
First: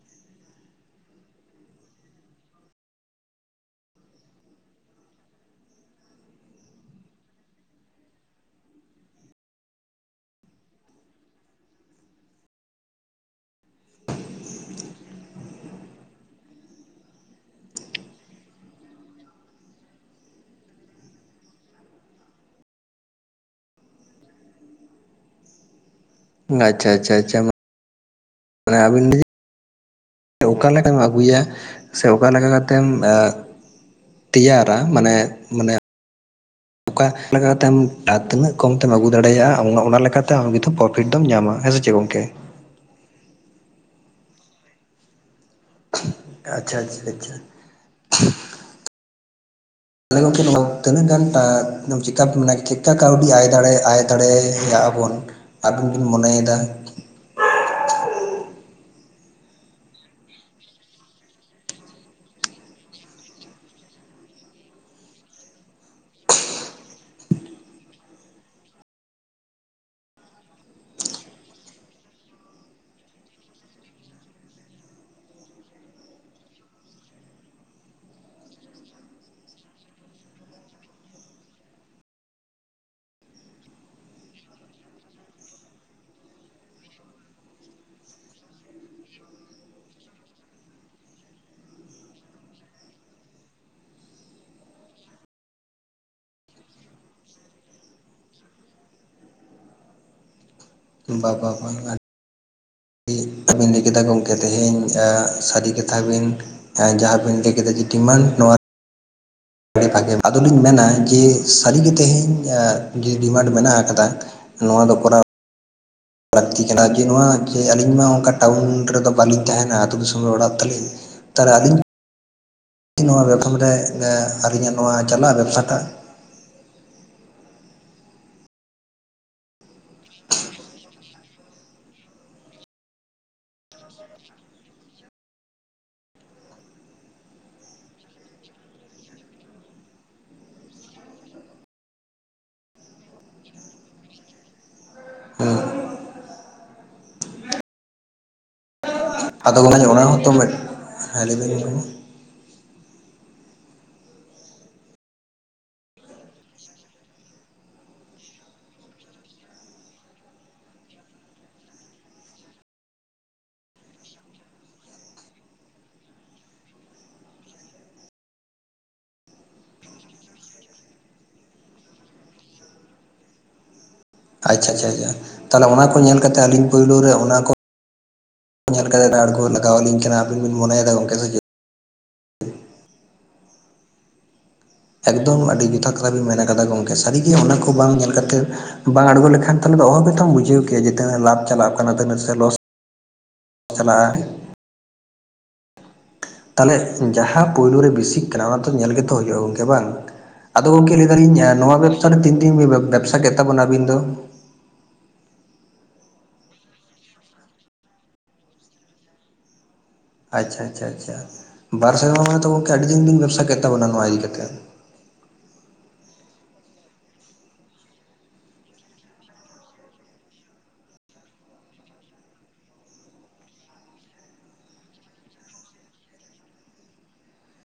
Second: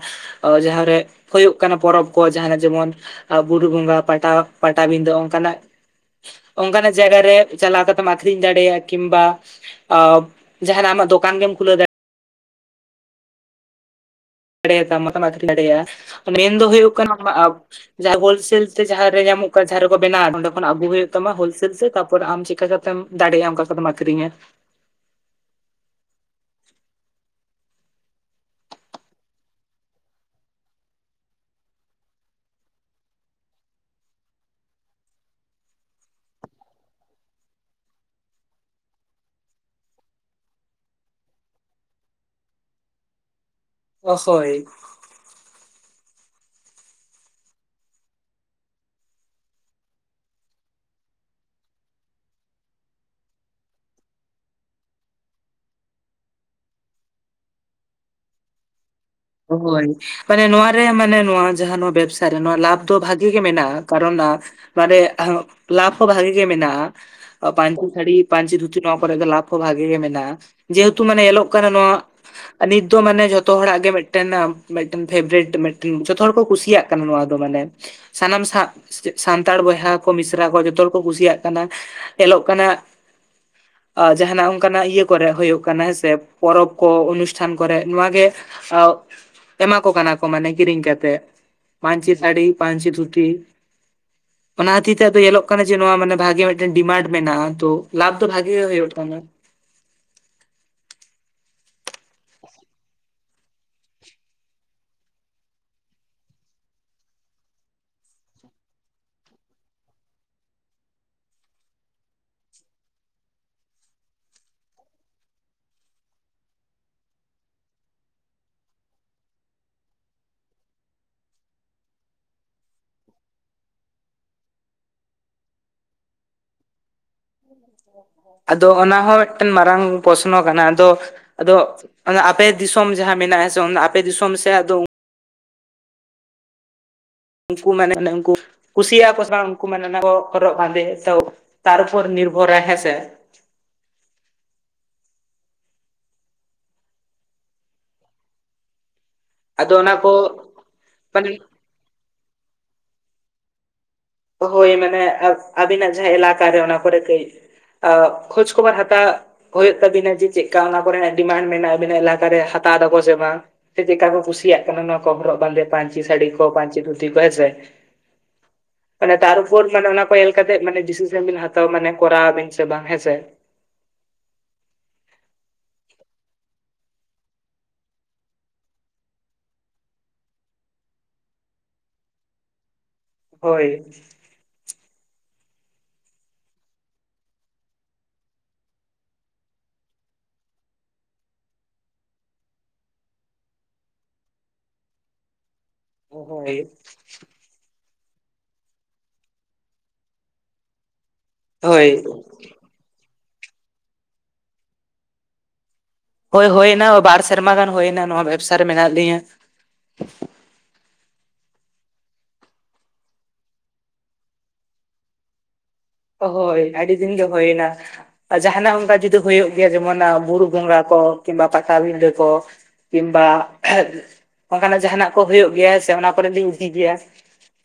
ᱡᱟᱦᱟᱸᱨᱮ ᱦᱩᱭᱩᱜ ᱠᱟᱱᱟ ᱯᱚᱨᱚᱵᱽ ᱠᱚ ᱡᱟᱦᱟᱱᱟᱜ ᱡᱮᱢᱚᱱ ᱵᱩᱨᱩ ᱵᱚᱸᱜᱟ ᱯᱟᱴᱟ ᱯᱟᱴᱟᱵᱤᱸᱫᱟᱹ ᱚᱱᱠᱟᱱᱟᱜ ᱚᱱᱠᱟᱱᱟᱜ ᱡᱟᱭᱜᱟ ᱨᱮ ᱪᱟᱞᱟᱣ ᱠᱟᱛᱮᱢ ᱟᱠᱷᱨᱤᱧ ᱫᱟᱲᱮᱭᱟᱜᱼᱟ ᱠᱤᱝᱵᱟ ᱟ ᱡᱟᱦᱱᱟᱜ ᱟᱢᱟᱜ ᱫᱚᱠᱟᱱ ᱜᱮᱢ ᱠᱷᱩᱞᱟᱹᱣ ᱫᱟᱲᱮᱭᱟᱜᱼᱟ ᱫᱟᱲᱮ ᱭᱟᱛᱟᱢᱟ ᱢᱟ ᱛᱚᱢ ᱟᱠᱷᱨᱤᱧ ᱫᱟᱨᱮᱭᱟᱜᱟᱼᱟ ᱢᱮᱱ ᱫᱚ ᱦᱩᱭᱩᱜ ᱠᱟᱱᱟ ᱡᱟᱦᱟᱸ ᱦᱳᱞᱥᱮᱞ ᱛᱮ ᱡᱟᱦᱟᱸᱨᱮ ᱧᱟᱢᱚᱜ ᱠᱟᱱ ᱡᱟᱦᱟᱸᱟᱸ ᱨᱮᱠᱚ ᱵᱮᱱᱟᱣᱟ ᱚᱸᱰᱮ ᱠᱷᱚᱱ ᱟᱹᱜᱩ ᱦᱩᱭᱩᱜ ᱛᱟᱢᱟ ᱦᱳᱞᱥᱮᱞ ᱛᱮ ᱛᱟᱨᱯᱚᱨ ᱟᱢ ᱪᱤᱠᱟ ᱠᱟᱛᱮ ᱮᱢ ᱫᱟᱲᱮᱭᱟᱜᱼᱟ ᱚᱱᱠᱟ ᱠᱟᱛᱮᱢ ᱟᱠᱷᱨᱤᱧ ᱤᱧᱟ ᱟᱪᱪᱷᱟ ᱟᱪᱪᱷᱟ ᱟᱪᱪᱷᱟ ᱟᱵᱤᱱ ᱚᱠᱟᱮ ᱞᱮᱠᱟᱢ ᱟᱹᱜᱩᱭᱟ ᱥᱮ ᱚᱠᱟ ᱞᱮᱠᱟ ᱠᱟᱛᱮᱢ ᱛᱮᱭᱟᱨᱟ ᱢᱟᱱᱮ ᱢᱟᱱᱮ ᱚᱠᱟ ᱞᱮᱠᱟ ᱠᱟᱛᱮ ᱛᱤᱱᱟᱹᱜ ᱠᱚᱢ ᱛᱮᱢ ᱟᱹᱜᱩ ᱫᱟᱲᱮᱭᱟᱜᱼᱟ ᱚᱱᱟ ᱞᱮᱠᱟᱛᱮ ᱟᱢ ᱫᱚ ᱠᱤᱱᱛᱩ ᱯᱨᱚᱯᱷᱤᱴ ᱫᱚᱢ ᱧᱟᱢᱟ ᱦᱮᱸ ᱥᱮ ᱪᱮᱫ ᱜᱚᱝᱠᱮ ᱚᱵᱚᱥᱥᱚᱭ ᱟᱪᱪᱷᱟ ᱟᱪᱪᱷᱟ ᱟᱪᱪᱷᱟ ᱛᱟᱦᱚᱞᱮ ᱜᱚᱢᱠᱮ ᱱᱚᱣᱟ ᱛᱤᱱᱟᱹᱜ ᱜᱟᱱ ᱪᱮᱠᱟ ᱢᱟᱱᱮᱮ ᱪᱮᱠᱟ ᱠᱟᱹᱣᱰᱤ ᱟᱭ ᱫᱟᱲᱮᱭᱟᱜ-ᱟᱭ ᱫᱟᱲᱮᱭᱟᱜᱼᱟ ᱵᱚᱱ ᱟᱵᱤᱱ ᱵᱤᱱ ᱢᱚᱱᱮᱭᱮᱫᱟ ᱦᱳᱭ ᱢᱟᱱᱮ ᱱᱚᱣᱟᱣᱟ ᱨᱮ ᱢᱟᱱᱮ ᱱᱚᱣᱟ ᱡᱟᱦᱟᱸ ᱱᱚᱣᱟ ᱵᱮᱵᱥᱟ ᱨᱮ ᱱᱚᱣᱟ ᱞᱟᱵᱷ ᱫᱚ ᱵᱷᱟᱜᱤ ᱜᱮ ᱢᱮᱱᱟᱜᱼᱟ ᱠᱟᱨᱚᱱ ᱢᱟᱱᱮ ᱞᱟᱵᱷ ᱦᱚᱸ ᱵᱷᱟᱜᱤ ᱜᱮ ᱢᱮᱱᱟᱜᱼᱟ ᱯᱟᱧᱪᱤ ᱥᱟᱹᱲᱤ ᱯᱟᱧᱪᱤ ᱫᱷᱩᱛᱤ ᱱᱚᱣᱟ ᱠᱚᱨᱮᱫᱚ ᱞᱟᱯᱷ ᱦᱚᱸ ᱵᱷᱟᱜᱮ ᱜᱮ ᱢᱮᱱᱟᱜᱼᱟ ᱡᱮᱦᱮᱛᱩ ᱢᱟᱱᱮ ᱧᱮᱞᱚᱜ ᱠᱟᱱᱟ ᱱᱚᱣᱟ ᱱᱤᱛ ᱫᱚ ᱢᱟᱱᱮ ᱡᱷᱚᱛᱚ ᱦᱚᱲᱟᱜ ᱜᱮ ᱢᱤᱫᱴᱮᱱ ᱢᱤᱫᱴᱮᱱ ᱯᱷᱮᱵᱽᱨᱮᱴ ᱡᱚᱛᱚ ᱦᱚᱲ ᱠᱚ ᱠᱩᱥᱤᱭᱟᱜ ᱠᱟᱱᱟ ᱱᱚᱣᱟ ᱫᱚ ᱢᱟᱱᱮ ᱥᱟᱱᱟᱢ ᱥᱟᱱᱛᱟᱲ ᱵᱚᱭᱦᱟ ᱠᱚ ᱢᱤᱥᱨᱟ ᱠᱚ ᱡᱚᱛᱚ ᱦᱚᱲ ᱠᱚ ᱠᱩᱥᱤᱭᱟᱜ ᱠᱟᱱᱟ ᱧᱮᱞᱚᱜ ᱠᱟᱱᱟ [inaudible] ᱡᱟᱦᱱᱟᱜ ᱚᱱᱠᱟᱱᱟᱜ ᱤᱭᱟᱹ ᱠᱚᱨᱮ ᱦᱩᱭᱩᱜ ᱠᱟᱱᱟᱸ ᱥᱮᱮ ᱯᱚᱨᱚᱵᱽ ᱠᱚ ᱚᱱᱩᱥᱴᱷᱟᱱ ᱠᱚᱨᱮ ᱱᱚᱣᱟ ᱜᱮ [unintelligible] ᱮᱢᱟ ᱠᱚ ᱠᱟᱱᱟ ᱠᱚ ᱢᱟᱱᱮ ᱠᱤᱨᱤᱧ ᱠᱟᱛᱮᱜ ᱯᱟᱹᱧᱪᱤ ᱥᱟᱹᱲᱤ ᱯᱟᱹᱧᱪᱤ ᱫᱷᱩᱛᱤ [inaudible] ᱚᱱᱟ ᱠᱷᱚᱛᱤᱨ ᱛᱮ ᱟᱫᱚ ᱧᱮᱞᱚᱜ ᱠᱟᱱᱟ ᱡᱮ ᱱᱚᱣᱟ ᱢᱟᱱᱮ ᱵᱷᱟᱜᱮ ᱢᱤᱫᱴᱟᱝ ᱰᱤᱢᱟᱱᱰ ᱢᱮᱱᱟᱜᱼᱟ ᱛᱚ ᱞᱟᱵᱷ ᱫᱚ ᱵᱷᱟᱜᱮ ᱜᱮ ᱦᱩᱭᱩᱜ ᱠᱟᱱᱟ᱾ ᱵᱟᱝ ᱵᱟᱝ ᱤᱧ ᱟᱵᱤᱱ ᱞᱟᱹᱭ ᱠᱮᱫᱟ ᱜᱚᱝᱠᱮ ᱛᱮᱦᱮᱧ ᱥᱟᱹᱨᱤ ᱠᱟᱛᱷᱟ ᱵᱤᱱ ᱡᱟᱦᱟᱸ ᱵᱤᱱ ᱞᱟᱹᱭ ᱠᱮᱫᱟ ᱰᱤᱢᱟᱱᱰ ᱱᱚᱣᱟ ᱵᱷᱟᱜᱮ ᱟᱫᱚᱞᱤᱧ ᱢᱮᱱᱟ ᱡᱮ ᱥᱟᱹᱨᱤᱜᱮ ᱛᱮᱦᱮᱧ ᱡᱮ ᱰᱤᱢᱟᱱᱰ ᱢᱮᱱᱟᱜ ᱟᱠᱟᱫᱟ ᱱᱚᱣᱟ ᱫᱚ ᱠᱚᱨᱟᱣ ᱞᱟᱹᱠᱛᱤ ᱠᱟᱱᱟ ᱡᱮ ᱱᱚᱣᱟ ᱡᱮ ᱟᱹᱞᱤᱧ ᱢᱟ ᱚᱱᱠᱟ ᱴᱟᱣᱩᱱ ᱨᱮᱫᱚ ᱵᱟᱹᱞᱤᱧ ᱛᱟᱦᱮᱱᱟ ᱟᱹᱛᱩ ᱫᱤᱥᱚᱢ ᱨᱮ ᱚᱲᱟᱜ ᱛᱟᱹᱞᱤᱧ᱾ ᱛᱟᱦᱚᱞᱮ ᱟᱹᱞᱤᱧ ᱱᱚᱣᱟ ᱵᱮᱵᱽᱥᱟ ᱢᱟᱱᱮ ᱟᱹᱞᱤᱧᱟᱜ ᱱᱚᱣᱟ ᱪᱟᱞᱟᱜ ᱵᱮᱵᱽᱥᱟᱴᱟᱜ [inaudible] ᱟᱫᱚ ᱚᱱᱟ ᱦᱚᱸ ᱢᱤᱫᱴᱟᱝ ᱢᱟᱨᱟᱝ ᱯᱨᱚᱥᱱᱚ ᱠᱟᱱᱟ ᱟᱫᱚ ᱟᱫᱚ ᱚᱱᱟ ᱟᱯᱮ ᱫᱤᱥᱚᱢ ᱡᱟᱦᱟᱸ ᱢᱮᱱᱟᱜᱼᱟ ᱦᱮᱸ ᱥᱮ ᱚᱱᱟ ᱟᱯᱮ ᱫᱤᱥᱚᱢ ᱥᱮ ᱫᱚ ᱩᱱᱠᱩ ᱢᱟᱱᱮ ᱚᱱᱮ ᱩᱱᱠᱩ ᱠᱩᱥᱤᱭᱟᱜ ᱟᱠᱚ ᱥᱮ ᱵᱟᱝ ᱩᱱᱠᱩ ᱢᱟᱱᱮ ᱚᱱᱟ ᱠᱚ ᱦᱚᱨᱚᱜ ᱵᱟᱸᱫᱮ ᱛᱚ ᱛᱟᱨᱯᱚᱨ ᱱᱤᱨᱵᱷᱚᱨᱟᱭ ᱦᱮᱸ ᱥᱮ ᱟᱫᱚ ᱜᱚᱢᱠᱮ ᱚᱱᱟ ᱦᱚᱸᱛᱚ ᱢᱤᱫ ᱦᱮᱸ ᱞᱟᱹᱭ ᱢᱟᱱᱮ ᱵᱤᱱ ᱜᱟᱢᱠᱮ ᱦᱳᱭ ᱢᱟᱱᱮ ᱟᱹᱵᱤᱱᱟᱜ ᱡᱟᱦᱟᱸ ᱮᱞᱟᱠᱟ ᱚᱱᱟ ᱠᱚᱨᱮ ᱠᱟᱹᱡ ᱦᱮᱸ ᱠᱷᱳᱡᱽ ᱠᱷᱚᱵᱚᱨ ᱦᱟᱛᱟᱣ ᱦᱳᱭᱳ ᱛᱟᱵᱤᱱᱟ ᱡᱮ ᱪᱮᱫ ᱞᱮᱠᱟ ᱚᱱᱟ ᱠᱚᱨᱮᱱᱟᱜ ᱰᱤᱢᱟᱱᱰ ᱢᱮᱱᱟᱜᱼᱟ ᱟᱵᱤᱱᱟᱜ ᱮᱞᱟᱠᱟᱨᱮ ᱦᱟᱛᱟᱣ ᱮᱫᱟᱠᱚ ᱥᱮ ᱵᱟᱝ? ᱥᱮ ᱪᱮᱫ ᱞᱮᱠᱟ ᱠᱚ ᱠᱩᱥᱤᱭᱟᱜ ᱠᱟᱱᱟ ᱱᱚᱣᱟ ᱠᱚ ᱦᱚᱨᱚᱜ ᱵᱟᱸᱫᱮ ᱯᱟᱹᱧᱪᱤ ᱥᱟᱹᱲᱤ ᱠᱚ ᱯᱟᱹᱧᱤ ᱫᱷᱩᱛᱤ ᱠᱚ ᱦᱮᱸᱥᱮ ᱢᱟᱱᱮ ᱛᱟᱨᱯᱚᱨ ᱢᱟᱱᱮ ᱚᱱᱟ ᱠᱚ ᱧᱮᱞ ᱠᱟᱛᱮᱜ ᱢᱟᱱᱮ ᱰᱤᱥᱤᱡᱟᱱ ᱵᱤᱱ ᱦᱟᱛᱣᱟ ᱢᱟᱱᱮ ᱠᱚᱨᱟᱣ ᱟᱵᱤᱱ ᱥᱮ ᱵᱟᱝ ᱦᱮᱸᱥᱮ! ᱟᱪᱷᱟ ᱟᱪᱷᱟ ᱟᱪᱷᱟ ᱛᱟᱦᱚᱞᱮ ᱚᱱᱟ ᱠᱚ ᱧᱮᱞ ᱠᱟᱛᱮ ᱟᱞᱤᱧ ᱯᱩᱭᱞᱩ ᱨᱮ ᱚᱱᱟ ᱧᱮᱞ ᱠᱟᱛᱮ ᱨᱟᱲ ᱠᱚ ᱞᱟᱜᱟᱣ ᱟᱞᱤᱧ ᱠᱟᱱᱟ ᱟᱵᱤᱱ ᱵᱤᱱ ᱢᱚᱱᱮ ᱮᱫᱟ ᱜᱚᱝᱠᱮ ᱥᱮ ᱪᱮᱫ ᱦᱳᱭ ᱮᱜᱽᱫᱚᱢ ᱟᱹᱰᱤ ᱡᱚᱛᱷᱟᱛ ᱠᱟᱛᱷᱟ ᱵᱤᱱ ᱢᱮᱱ ᱠᱟᱫᱟ ᱜᱚᱢᱠᱮ ᱥᱟᱹᱨᱤᱜᱮ ᱚᱱᱟ ᱠᱚ ᱵᱟᱝ ᱧᱮᱞ ᱠᱟᱛᱮᱫ ᱵᱟᱝ ᱟᱬᱜᱚ ᱞᱮᱠᱷᱟᱱ ᱫᱚ ᱚᱦᱚᱸ ᱜᱮᱛᱚᱢ ᱵᱩᱡᱷᱟᱹᱣ ᱠᱮᱭᱟ ᱡᱮ ᱛᱤᱱᱟᱹᱜ ᱞᱟᱵᱷ ᱪᱟᱞᱟᱜ ᱠᱟᱱᱟ ᱛᱤᱱᱟᱹᱜ ᱞᱚᱥ ᱪᱟᱞᱟᱜᱼᱟ᱾ ᱦᱳᱭ ᱦᱳᱭ ᱛᱟᱦᱚᱞᱮ ᱡᱟᱦᱟᱸ ᱯᱩᱞᱩ ᱨᱮ ᱵᱮᱥᱤᱜ ᱠᱟᱱᱟ ᱚᱱᱟ ᱛᱚ ᱧᱮᱞ ᱜᱮᱛᱚ ᱦᱩᱭᱩᱜᱼᱟ ᱜᱚᱝᱮ ᱵᱟᱝ ᱟᱫᱚ ᱜᱚᱝᱠᱮ ᱞᱟᱹᱭ ᱮᱫᱟᱞᱤᱧ ᱱᱚᱣᱟ ᱦᱳᱭ ᱵᱮᱵᱽᱥᱟᱨᱮ ᱦᱳᱭ ᱛᱤᱱ ᱫᱤᱱ ᱵᱤᱱ ᱵᱮᱵᱽᱥᱟ ᱠᱮᱫ ᱛᱟᱵᱚᱱᱟ ᱟᱹᱵᱤᱱ ᱫᱚ? ᱦᱳᱭ ᱦᱳᱭ ᱮᱱᱟ ᱵᱟᱨ ᱥᱮᱨᱢᱟ ᱜᱟᱱ ᱦᱩᱭ ᱮᱱᱟ ᱱᱚᱣᱟ ᱵᱮᱵᱽᱥᱟ ᱨᱮ ᱢᱮᱱᱟᱜ ᱞᱤᱧᱟ᱾ ᱟᱪᱷᱟ ᱟᱪᱷᱟ ᱟᱪᱷᱟ ᱵᱟᱨ ᱥᱮᱨᱢᱟ ᱢᱟᱱᱮ ᱛᱚ ᱜᱚᱝᱠᱮ ᱟᱹᱰᱤ ᱫᱤᱱ ᱵᱤᱱ ᱵᱮᱵᱽᱥᱟ ᱠᱮᱫ ᱛᱟᱵᱚᱱᱟ ᱱᱚᱣᱟ ᱤᱫᱤ ᱠᱟᱛᱮᱫ᱾ ᱦᱳᱭ ᱟᱹᱰᱤ ᱫᱤᱱ ᱜᱮ ᱦᱳᱭᱮᱱᱟ᱾ ᱟᱨ ᱡᱟᱦᱟᱸᱱᱟᱜ ᱚᱱᱠᱟ ᱡᱩᱫᱤ ᱦᱩᱭᱩᱜ ᱜᱮᱭᱟ ᱡᱮᱢᱚᱱ ᱵᱩᱲᱩ ᱵᱚᱝᱜᱟ ᱠᱚ ᱠᱤᱝᱵᱟ [unintelligible] ᱯᱟᱴᱟᱵᱤᱸᱫᱷᱟᱹ ᱠᱚ᱾ ᱠᱤᱝᱵᱟ ᱚᱱᱠᱟᱱᱟᱜ ᱡᱟᱦᱟᱸᱱᱟᱜ ᱠᱚ ᱦᱩᱭᱩᱜ ᱜᱮᱭᱟ ᱥᱮ ᱚᱱᱟ ᱠᱚᱨᱮ ᱞᱤᱧ ᱤᱫᱤ ᱜᱮᱭᱟ᱾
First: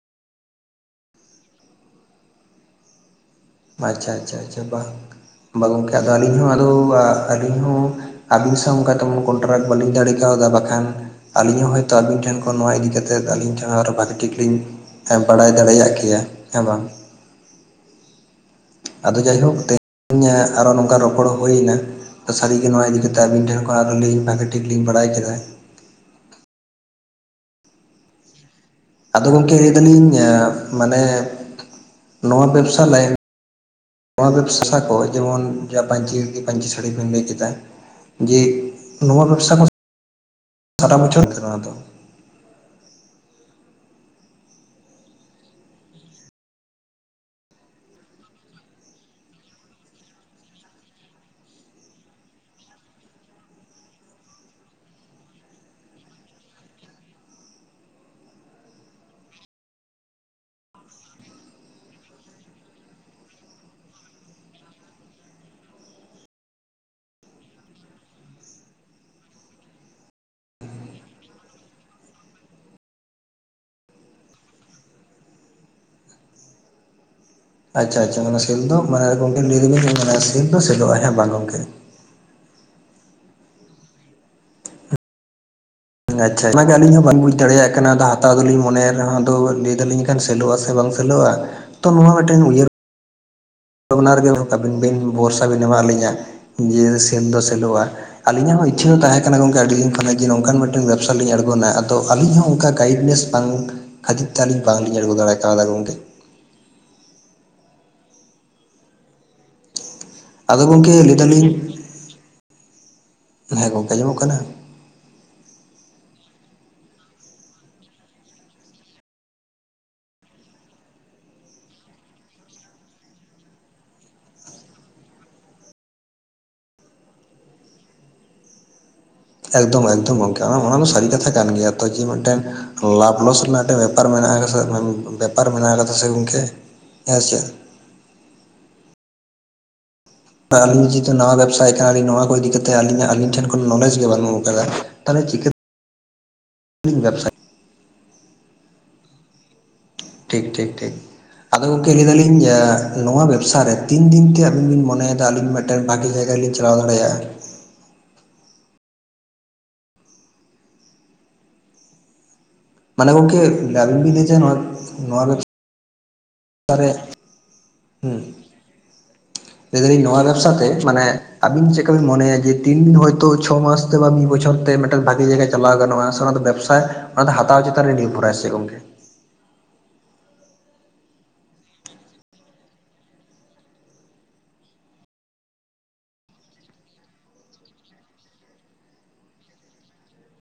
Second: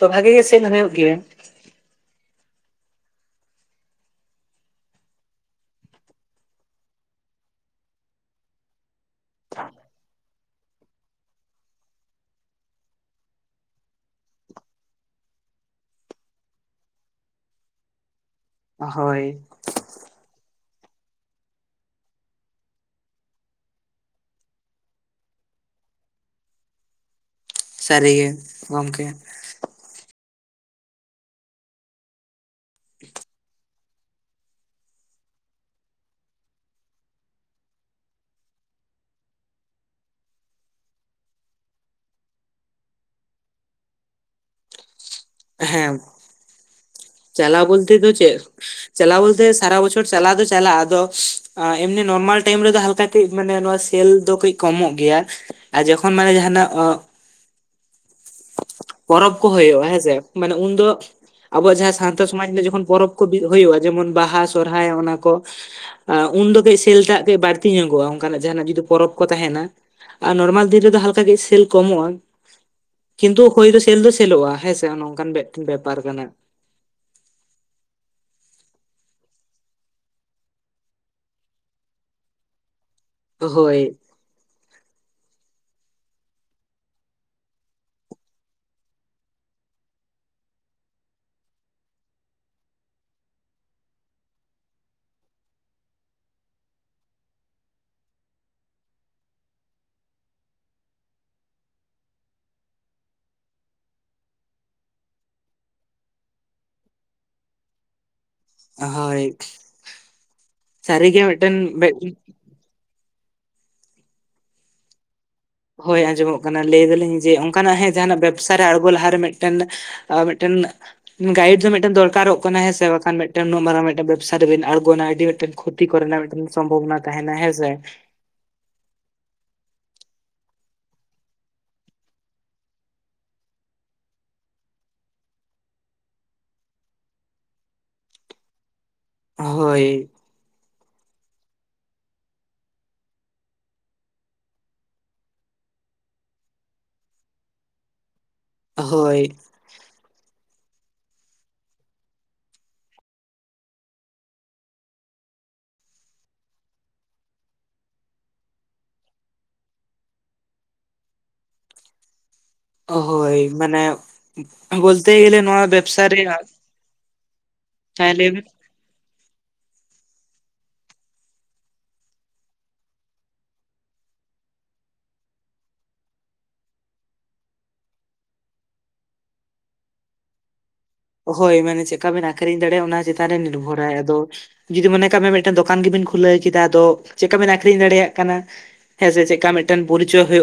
ᱛᱚ ᱵᱷᱟᱜᱮ ᱜᱮ ᱥᱮᱹᱞ ᱦᱩᱭᱩᱜ ᱜᱮᱭᱟ᱾ ᱟᱪᱷᱟ ᱟᱪᱷᱟ ᱟᱪᱷᱟ ᱵᱟᱦ ᱵᱟᱦ ᱜᱚᱝᱠᱮ ᱟᱫᱚ ᱟᱹᱞᱤᱧ ᱦᱚᱸ ᱟᱫᱚ ᱟᱹᱞᱤᱧ ᱦᱚᱸ ᱚᱱᱠᱟ ᱛᱮᱢᱚᱱ ᱠᱚᱱᱴᱨᱟᱠᱴ ᱵᱟᱹᱞᱤᱧ ᱫᱟᱲᱮ ᱠᱟᱣᱫᱟ ᱵᱟᱠᱷᱟᱱ ᱟᱹᱞᱤᱧ ᱦᱚᱸ ᱦᱳᱭᱛᱚ ᱟᱹᱵᱤᱱ ᱴᱷᱮᱱ ᱠᱷᱚᱱ ᱱᱚᱣᱟ ᱤᱫᱤ ᱠᱟᱛᱮᱫ ᱟᱹᱞᱤᱧ ᱴᱷᱮᱱ ᱟᱨᱦᱚᱸ ᱵᱷᱟᱹᱜᱤ ᱴᱷᱤᱠ ᱞᱤᱧ ᱵᱟᱲᱟᱭ ᱫᱟᱲᱮᱭᱟᱜ ᱠᱮᱭᱟ ᱦᱮᱸ ᱵᱟᱝ᱾ ᱟᱫᱚ ᱦᱳᱭ ᱡᱟᱭᱦᱳᱠ ᱛᱮᱦᱮᱧ ᱟᱨᱦᱚ ᱱᱚᱝᱠᱟ ᱨᱚᱯᱚᱲ ᱦᱩᱭᱮᱱᱟ᱾ ᱥᱟᱹᱨᱤᱜᱮ ᱱᱚᱣᱟ ᱤᱫᱤ ᱠᱟᱛᱮᱫ ᱟᱵᱤᱱ ᱴᱷᱮᱱ ᱠᱷᱚᱱ ᱟᱨᱦᱚ ᱞᱤᱧ ᱵᱷᱟᱜᱮ ᱴᱷᱤᱠ ᱞᱤᱧ ᱵᱟᱲᱟᱭ ᱠᱮᱫᱟ᱾ ᱥᱟᱹᱨᱜᱮ ᱜᱚᱢᱠᱮ᱾ ᱜᱚᱢᱠᱮ ᱞᱟᱹᱭ ᱮᱫᱟᱞᱤᱧ ᱢᱟᱱᱮ ᱱᱚᱣᱟ ᱵᱮᱵᱽᱥᱟ ᱞᱟᱭᱤᱱ ᱱᱚᱣᱟ ᱵᱮᱵᱽᱥᱟ ᱠᱚ ᱡᱮᱢᱚᱱ ᱡᱟᱦᱟᱸ ᱯᱟᱹᱧᱪᱤ ᱫᱷᱩᱛᱤ ᱯᱟᱹᱧᱪᱤ ᱥᱟᱹᱲᱤ ᱵᱮᱱ ᱞᱟᱹᱭ ᱠᱮᱫᱟ᱾ ᱡᱮ ᱱᱚᱣᱟ ᱵᱮᱵᱽᱥᱟ ᱠᱚ [inaudible] ᱥᱟᱨᱟ ᱵᱚᱪᱷᱚᱨ ᱠᱟᱱᱟ ᱛᱚ᱾ ᱦᱮᱸ᱾ ᱪᱟᱞᱟᱣ ᱵᱚᱞᱛᱮ ᱫᱚ ᱪᱮᱫ ᱪᱟᱞᱟᱣ ᱵᱚᱞᱛᱮ ᱥᱟᱨᱟ ᱵᱚᱪᱷᱚᱨ ᱪᱟᱞᱟᱣ ᱫᱚ ᱪᱟᱞᱟᱜᱼᱟ ᱟᱫᱚ ᱮᱢᱱᱤ ᱱᱳᱨᱢᱟᱞ ᱴᱟᱭᱤᱢ ᱨᱮᱫᱚ ᱦᱟᱞᱠᱟ ᱠᱟᱹᱡ ᱢᱟᱱᱮ ᱱᱚᱣᱟ ᱥᱮᱞ ᱫᱚ ᱠᱟᱹᱡ ᱠᱚᱢᱚᱜ ᱜᱮᱭᱟ᱾ ᱟᱨ ᱡᱚᱠᱷᱚᱱ ᱢᱟᱱᱮ ᱡᱟᱦᱟᱸᱱᱟᱜ ᱚᱸᱜ [unintelligible] ᱯᱚᱨᱚᱵ ᱠᱚ ᱦᱳᱭᱳᱜᱼᱟ ᱦᱮᱸᱥᱮ ᱢᱟᱱᱮ ᱩᱱᱫᱚ ᱟᱵᱚᱣᱟᱜ ᱡᱟᱦᱟᱸ ᱥᱟᱶᱛᱟ ᱥᱚᱢᱟᱡᱽ ᱨᱮ ᱡᱚᱠᱷᱚᱱ ᱯᱚᱨᱚᱵᱽ ᱠᱚ ᱦᱩᱭᱩᱜᱼᱟ ᱡᱮᱢᱚᱱ ᱵᱟᱦᱟ ᱥᱚᱨᱦᱟᱭ ᱚᱱᱟ ᱠᱚ ᱩᱱᱫᱚ ᱠᱟᱹᱡ ᱥᱮᱞᱴᱟᱜ ᱠᱟᱹᱡ ᱵᱟᱹᱲᱛᱤ ᱧᱚᱜᱚᱜᱼᱟ ᱚᱱᱠᱟᱱᱟᱜ ᱡᱟᱦᱟᱸᱱᱟᱜ ᱡᱩᱫᱤ ᱯᱚᱨᱚᱵᱽ ᱠᱚ ᱛᱟᱦᱮᱱᱟ ᱟᱨ ᱱᱳᱨᱢᱟᱞ ᱫᱤᱱ ᱨᱮᱫᱚ ᱦᱟᱞᱠᱟ ᱜᱮ ᱥᱮᱹᱞ ᱠᱚᱢᱚᱜᱼᱟ᱾ ᱠᱤᱱᱛᱩ [inaudible] ᱫᱚ ᱥᱮᱞ ᱫᱚ ᱥᱮᱞᱚᱜᱼᱟ ᱦᱮᱸᱥᱮ ᱱᱚᱝᱠᱟᱱ ᱢᱤᱫᱴᱮᱱ ᱵᱮᱯᱟᱨ ᱠᱟᱱᱟ ᱟᱪᱷᱟ ᱟᱪᱷᱟ ᱚᱱᱟ ᱥᱤᱞ ᱫᱚ ᱢᱟᱱᱮ ᱜᱚᱢᱠᱮ ᱞᱟᱹᱭ [inaudible] ᱚᱱᱟ ᱥᱮᱞ ᱫᱚ ᱥᱮᱞᱚᱜᱼᱟ ᱦᱮᱸ ᱵᱟᱝ ᱜᱚᱝᱠᱮ ᱦᱳᱭ ᱟᱪᱷᱟ ᱚᱱᱟ ᱜᱮ ᱟᱹᱞᱤᱧ ᱦᱚᱸ ᱵᱟᱞᱤᱧ ᱵᱩᱡ ᱫᱟᱲᱮᱭᱟᱜ ᱠᱟᱱᱟ ᱦᱟᱛᱟᱣ ᱫᱚᱞᱤᱧ ᱢᱚᱱᱮ ᱮᱫᱟ ᱦᱟᱸᱜ ᱞᱟᱹᱭ ᱫᱟᱞᱤᱧ ᱥᱮᱞᱚᱜᱼᱟ ᱥᱮ ᱵᱟᱝ ᱥᱮᱞᱳᱜᱼᱟ ᱛᱚ ᱱᱚᱣᱟ ᱢᱤᱫᱴᱟᱝ ᱩᱭᱦᱟᱹᱨ ᱚᱱᱟ ᱨᱮᱜᱮ ᱟᱹᱵᱤᱱ ᱵᱤᱱ ᱵᱷᱚᱨᱥᱟ ᱵᱤᱱ ᱮᱢᱟᱞᱤᱧᱟ ᱡᱮ ᱥᱮᱞ ᱫᱚ ᱥᱮᱞᱚᱜᱼᱟ ᱟᱹᱞᱤᱧᱟᱜ ᱦᱚᱸ ᱤᱪᱪᱷᱟᱹ ᱫᱚ ᱛᱟᱦᱮᱸ ᱠᱟᱱᱟ ᱜᱚᱝᱠᱮ ᱟᱹᱰᱤ ᱫᱤᱱ ᱠᱷᱚᱱᱟᱜ ᱡᱮ ᱱᱚᱝᱠᱟᱱ ᱢᱤᱫᱴᱮᱱ ᱵᱮᱵᱽᱥᱟ ᱞᱤᱧ ᱟᱬᱜᱚᱱᱟ ᱟᱫᱚ ᱟᱹᱞᱤᱧ ᱦᱚᱸ ᱚᱱᱠᱟ ᱜᱟᱭᱤᱰ ᱞᱤᱧ ᱵᱟᱝ ᱠᱷᱟᱹᱛᱤᱨ ᱛᱮ ᱟᱹᱞᱤᱧ ᱵᱟᱝᱞᱤᱧ ᱟᱬᱜᱚ ᱫᱟᱲᱮ ᱠᱟᱣᱫᱟ ᱜᱚᱝᱠᱮ ᱦᱳᱭ ᱟᱫᱚ ᱜᱚᱝᱠᱮ ᱥᱟᱹᱨᱤ ᱞᱟᱹᱭ ᱜᱮ ᱫᱟᱞᱤᱧ ᱢᱤᱫᱴᱮᱱ [unintelligible] ᱦᱮᱸ ᱜᱚᱝᱠᱮ ᱟᱸᱡᱚᱢᱚᱜ ᱠᱟᱱᱟ ᱦᱳᱭ ᱟᱸᱡᱚᱢᱚᱜ ᱠᱟᱱᱟ ᱞᱟᱹᱭ ᱫᱟᱞᱤᱧ ᱡᱮ ᱚᱱᱠᱟᱱᱟᱜ ᱦᱮᱸ ᱡᱟᱦᱟᱸᱱᱟᱜ ᱵᱮᱵᱽᱥᱟ ᱨᱮ ᱟᱬᱜᱚ ᱞᱟᱦᱟᱨᱮ ᱢᱤᱫᱴᱮᱱ ᱟᱨ ᱢᱤᱫᱴᱮᱱ ᱜᱟᱭᱤᱰ ᱫᱚ ᱢᱤᱫᱴᱮᱱ ᱫᱚᱨᱠᱟᱨᱚᱜ ᱠᱟᱱᱟ ᱦᱮᱸ ᱥᱮ ᱵᱟᱝᱠᱷᱟᱱ ᱵᱟᱝᱠᱷᱟᱱ ᱢᱤᱫ ᱴᱮᱱ ᱢᱟᱨᱟᱝ ᱢᱤᱫ ᱴᱮᱱ ᱵᱮᱵᱽᱥᱟ ᱨᱮᱵᱮᱱ ᱟᱬᱜᱚᱱᱟ ᱟᱹᱰᱤ ᱢᱤᱫᱴᱮᱱ ᱛᱤ ᱠᱚᱨᱮᱱᱟᱜ ᱢᱤᱫᱴᱟᱝ ᱥᱚᱢᱵᱷᱚᱵᱽᱱᱟ ᱛᱟᱦᱮᱱᱟ ᱦᱮᱸᱥᱮ ᱮᱜᱽᱫᱚᱢ ᱮᱜᱽᱫᱚᱢ ᱜᱚᱢᱠᱮ ᱚᱱᱟ ᱚᱱᱟ ᱫᱚ ᱥᱟᱹᱨᱤ ᱠᱟᱛᱷᱟ ᱠᱟᱱ ᱜᱮᱭᱟ ᱛᱚ ᱡᱮ ᱢᱤᱫᱴᱮᱱ ᱞᱟᱵᱷ ᱞᱚᱥ ᱨᱮᱱᱟᱜ ᱢᱤᱫᱴᱮᱱ ᱵᱮᱯᱟᱨ ᱢᱮᱱᱟᱜ ᱟᱠᱟᱫᱟ ᱵᱮᱯᱟᱨ ᱢᱮᱱᱟᱜ ᱟᱠᱟᱫᱟ ᱥᱮᱸ ᱜᱚᱢᱠᱮ᱾ ᱦᱮᱸ ᱥᱮᱸ? ᱦᱳᱭ ᱟᱹᱞᱤᱧᱟᱜ ᱡᱮᱛᱩ ᱱᱟᱣᱟ ᱵᱮᱵᱥᱟᱭ ᱠᱟᱱᱟᱞᱤᱧ ᱱᱚᱣᱟ ᱠᱚ ᱤᱫᱤ ᱠᱟᱛᱮ ᱟᱞᱤᱧᱟᱜ ᱟᱹᱞᱤᱧ ᱴᱷᱮᱱ ᱠᱷᱚᱱ ᱱᱚᱞᱮᱡ ᱜᱮ ᱵᱟᱹᱱᱩᱜ ᱟᱠᱟᱫᱟ᱾ ᱛᱟᱦᱚᱞᱮ ᱪᱤᱠᱟᱹ ᱛᱮᱵᱤᱱ ᱵᱮᱵᱥᱟᱭᱟ᱾ ᱦᱳᱭ ᱴᱷᱤᱠ ᱴᱷᱤᱠ ᱴᱷᱤᱠ ᱟᱫᱚ ᱜᱚᱢᱠᱮ ᱞᱟᱹᱭ ᱮᱫᱟᱞᱤᱧ ᱱᱚᱣᱟ ᱵᱮᱵᱥᱟ ᱨᱮ ᱛᱤᱱ ᱫᱤᱱ ᱛᱮ ᱟᱵᱤᱱ ᱵᱤᱱ ᱢᱚᱱᱮ ᱠᱟᱫ ᱟᱹᱞᱤᱧ ᱢᱟ ᱵᱷᱟᱜᱤ ᱡᱟᱭᱜᱟ ᱨᱮᱞᱤᱧ ᱪᱟᱞᱟᱣ ᱫᱟᱲᱮᱭᱟᱜᱼᱟ᱾ ᱚ ᱢᱟᱱᱮ ᱦᱳᱭ ᱜᱚᱝᱠᱮ ᱢᱟᱱᱮ ᱟᱹᱵᱤᱱ ᱵᱤᱱ ᱞᱟᱹᱭ ᱫᱟ ᱱᱚᱣᱟ ᱵᱚᱞᱛᱮ ᱜᱮᱞᱮ ᱱᱚᱣᱟ ᱵᱮᱵᱥᱟ ᱨᱮᱭᱟᱜ [inaudible] ᱦᱩᱸ ᱞᱟᱹᱭ ᱫᱟᱞᱤᱧ ᱱᱚᱣᱟ ᱵᱮᱵᱥᱟ ᱛᱮ ᱢᱟᱱᱮ ᱟᱵᱤᱱ ᱪᱮᱫ ᱞᱮᱠᱟᱵᱤᱱ ᱢᱚᱱᱮᱭᱟ ᱡᱮ ᱛᱤᱱ ᱫᱤᱱ ᱦᱚᱭᱛᱚ ᱪᱷᱚ ᱢᱟᱥ ᱢᱤᱫ ᱵᱚᱪᱷᱚᱨ ᱛᱮ ᱢᱤᱫᱴᱟᱝ ᱵᱷᱟᱜᱤ ᱡᱟᱭᱜᱟ ᱪᱟᱞᱟᱣ ᱜᱟᱱᱚᱜᱼᱟ, ᱥᱮ ᱚᱱᱟ ᱫᱚ ᱵᱮᱵᱽᱥᱟᱭ ᱚᱱᱟ ᱫᱚ ᱦᱟᱛᱟᱣ ᱪᱮᱛᱟᱱ ᱨᱮ ᱱᱤᱨᱵᱷᱚᱨᱟᱭ ᱥᱮ ᱜᱚᱝᱠᱮ? ᱦᱳᱭ ᱢᱟᱱᱮ ᱪᱮᱠᱟ ᱵᱮᱱ ᱟᱠᱷᱨᱤᱧ ᱫᱟᱲᱮᱭᱟᱜᱼᱟ ᱚᱱᱟ ᱪᱮᱛᱟᱱ ᱨᱮ ᱱᱤᱨᱵᱷᱚᱨᱟᱭ, ᱟᱫᱚ ᱡᱩᱫᱤ ᱢᱚᱱᱮ ᱠᱟᱜ ᱵᱤᱱ ᱢᱤᱫᱴᱮᱱ ᱫᱚᱠᱟᱱ ᱜᱮᱵᱤᱱ ᱠᱷᱩᱞᱟᱹᱣ ᱠᱮᱫᱟ ᱟᱫᱚ ᱪᱮᱫᱠᱟ ᱵᱤᱱ ᱟᱠᱷᱨᱤᱧ ᱫᱟᱲᱮᱭᱟᱜ ᱠᱟᱱᱟ᱾ ᱦᱮᱸ ᱥᱮ ᱪᱮᱠᱟ ᱢᱤᱫᱴᱟᱝ ᱯᱚᱨᱤᱪᱚᱭ ᱦᱳᱭᱳᱜ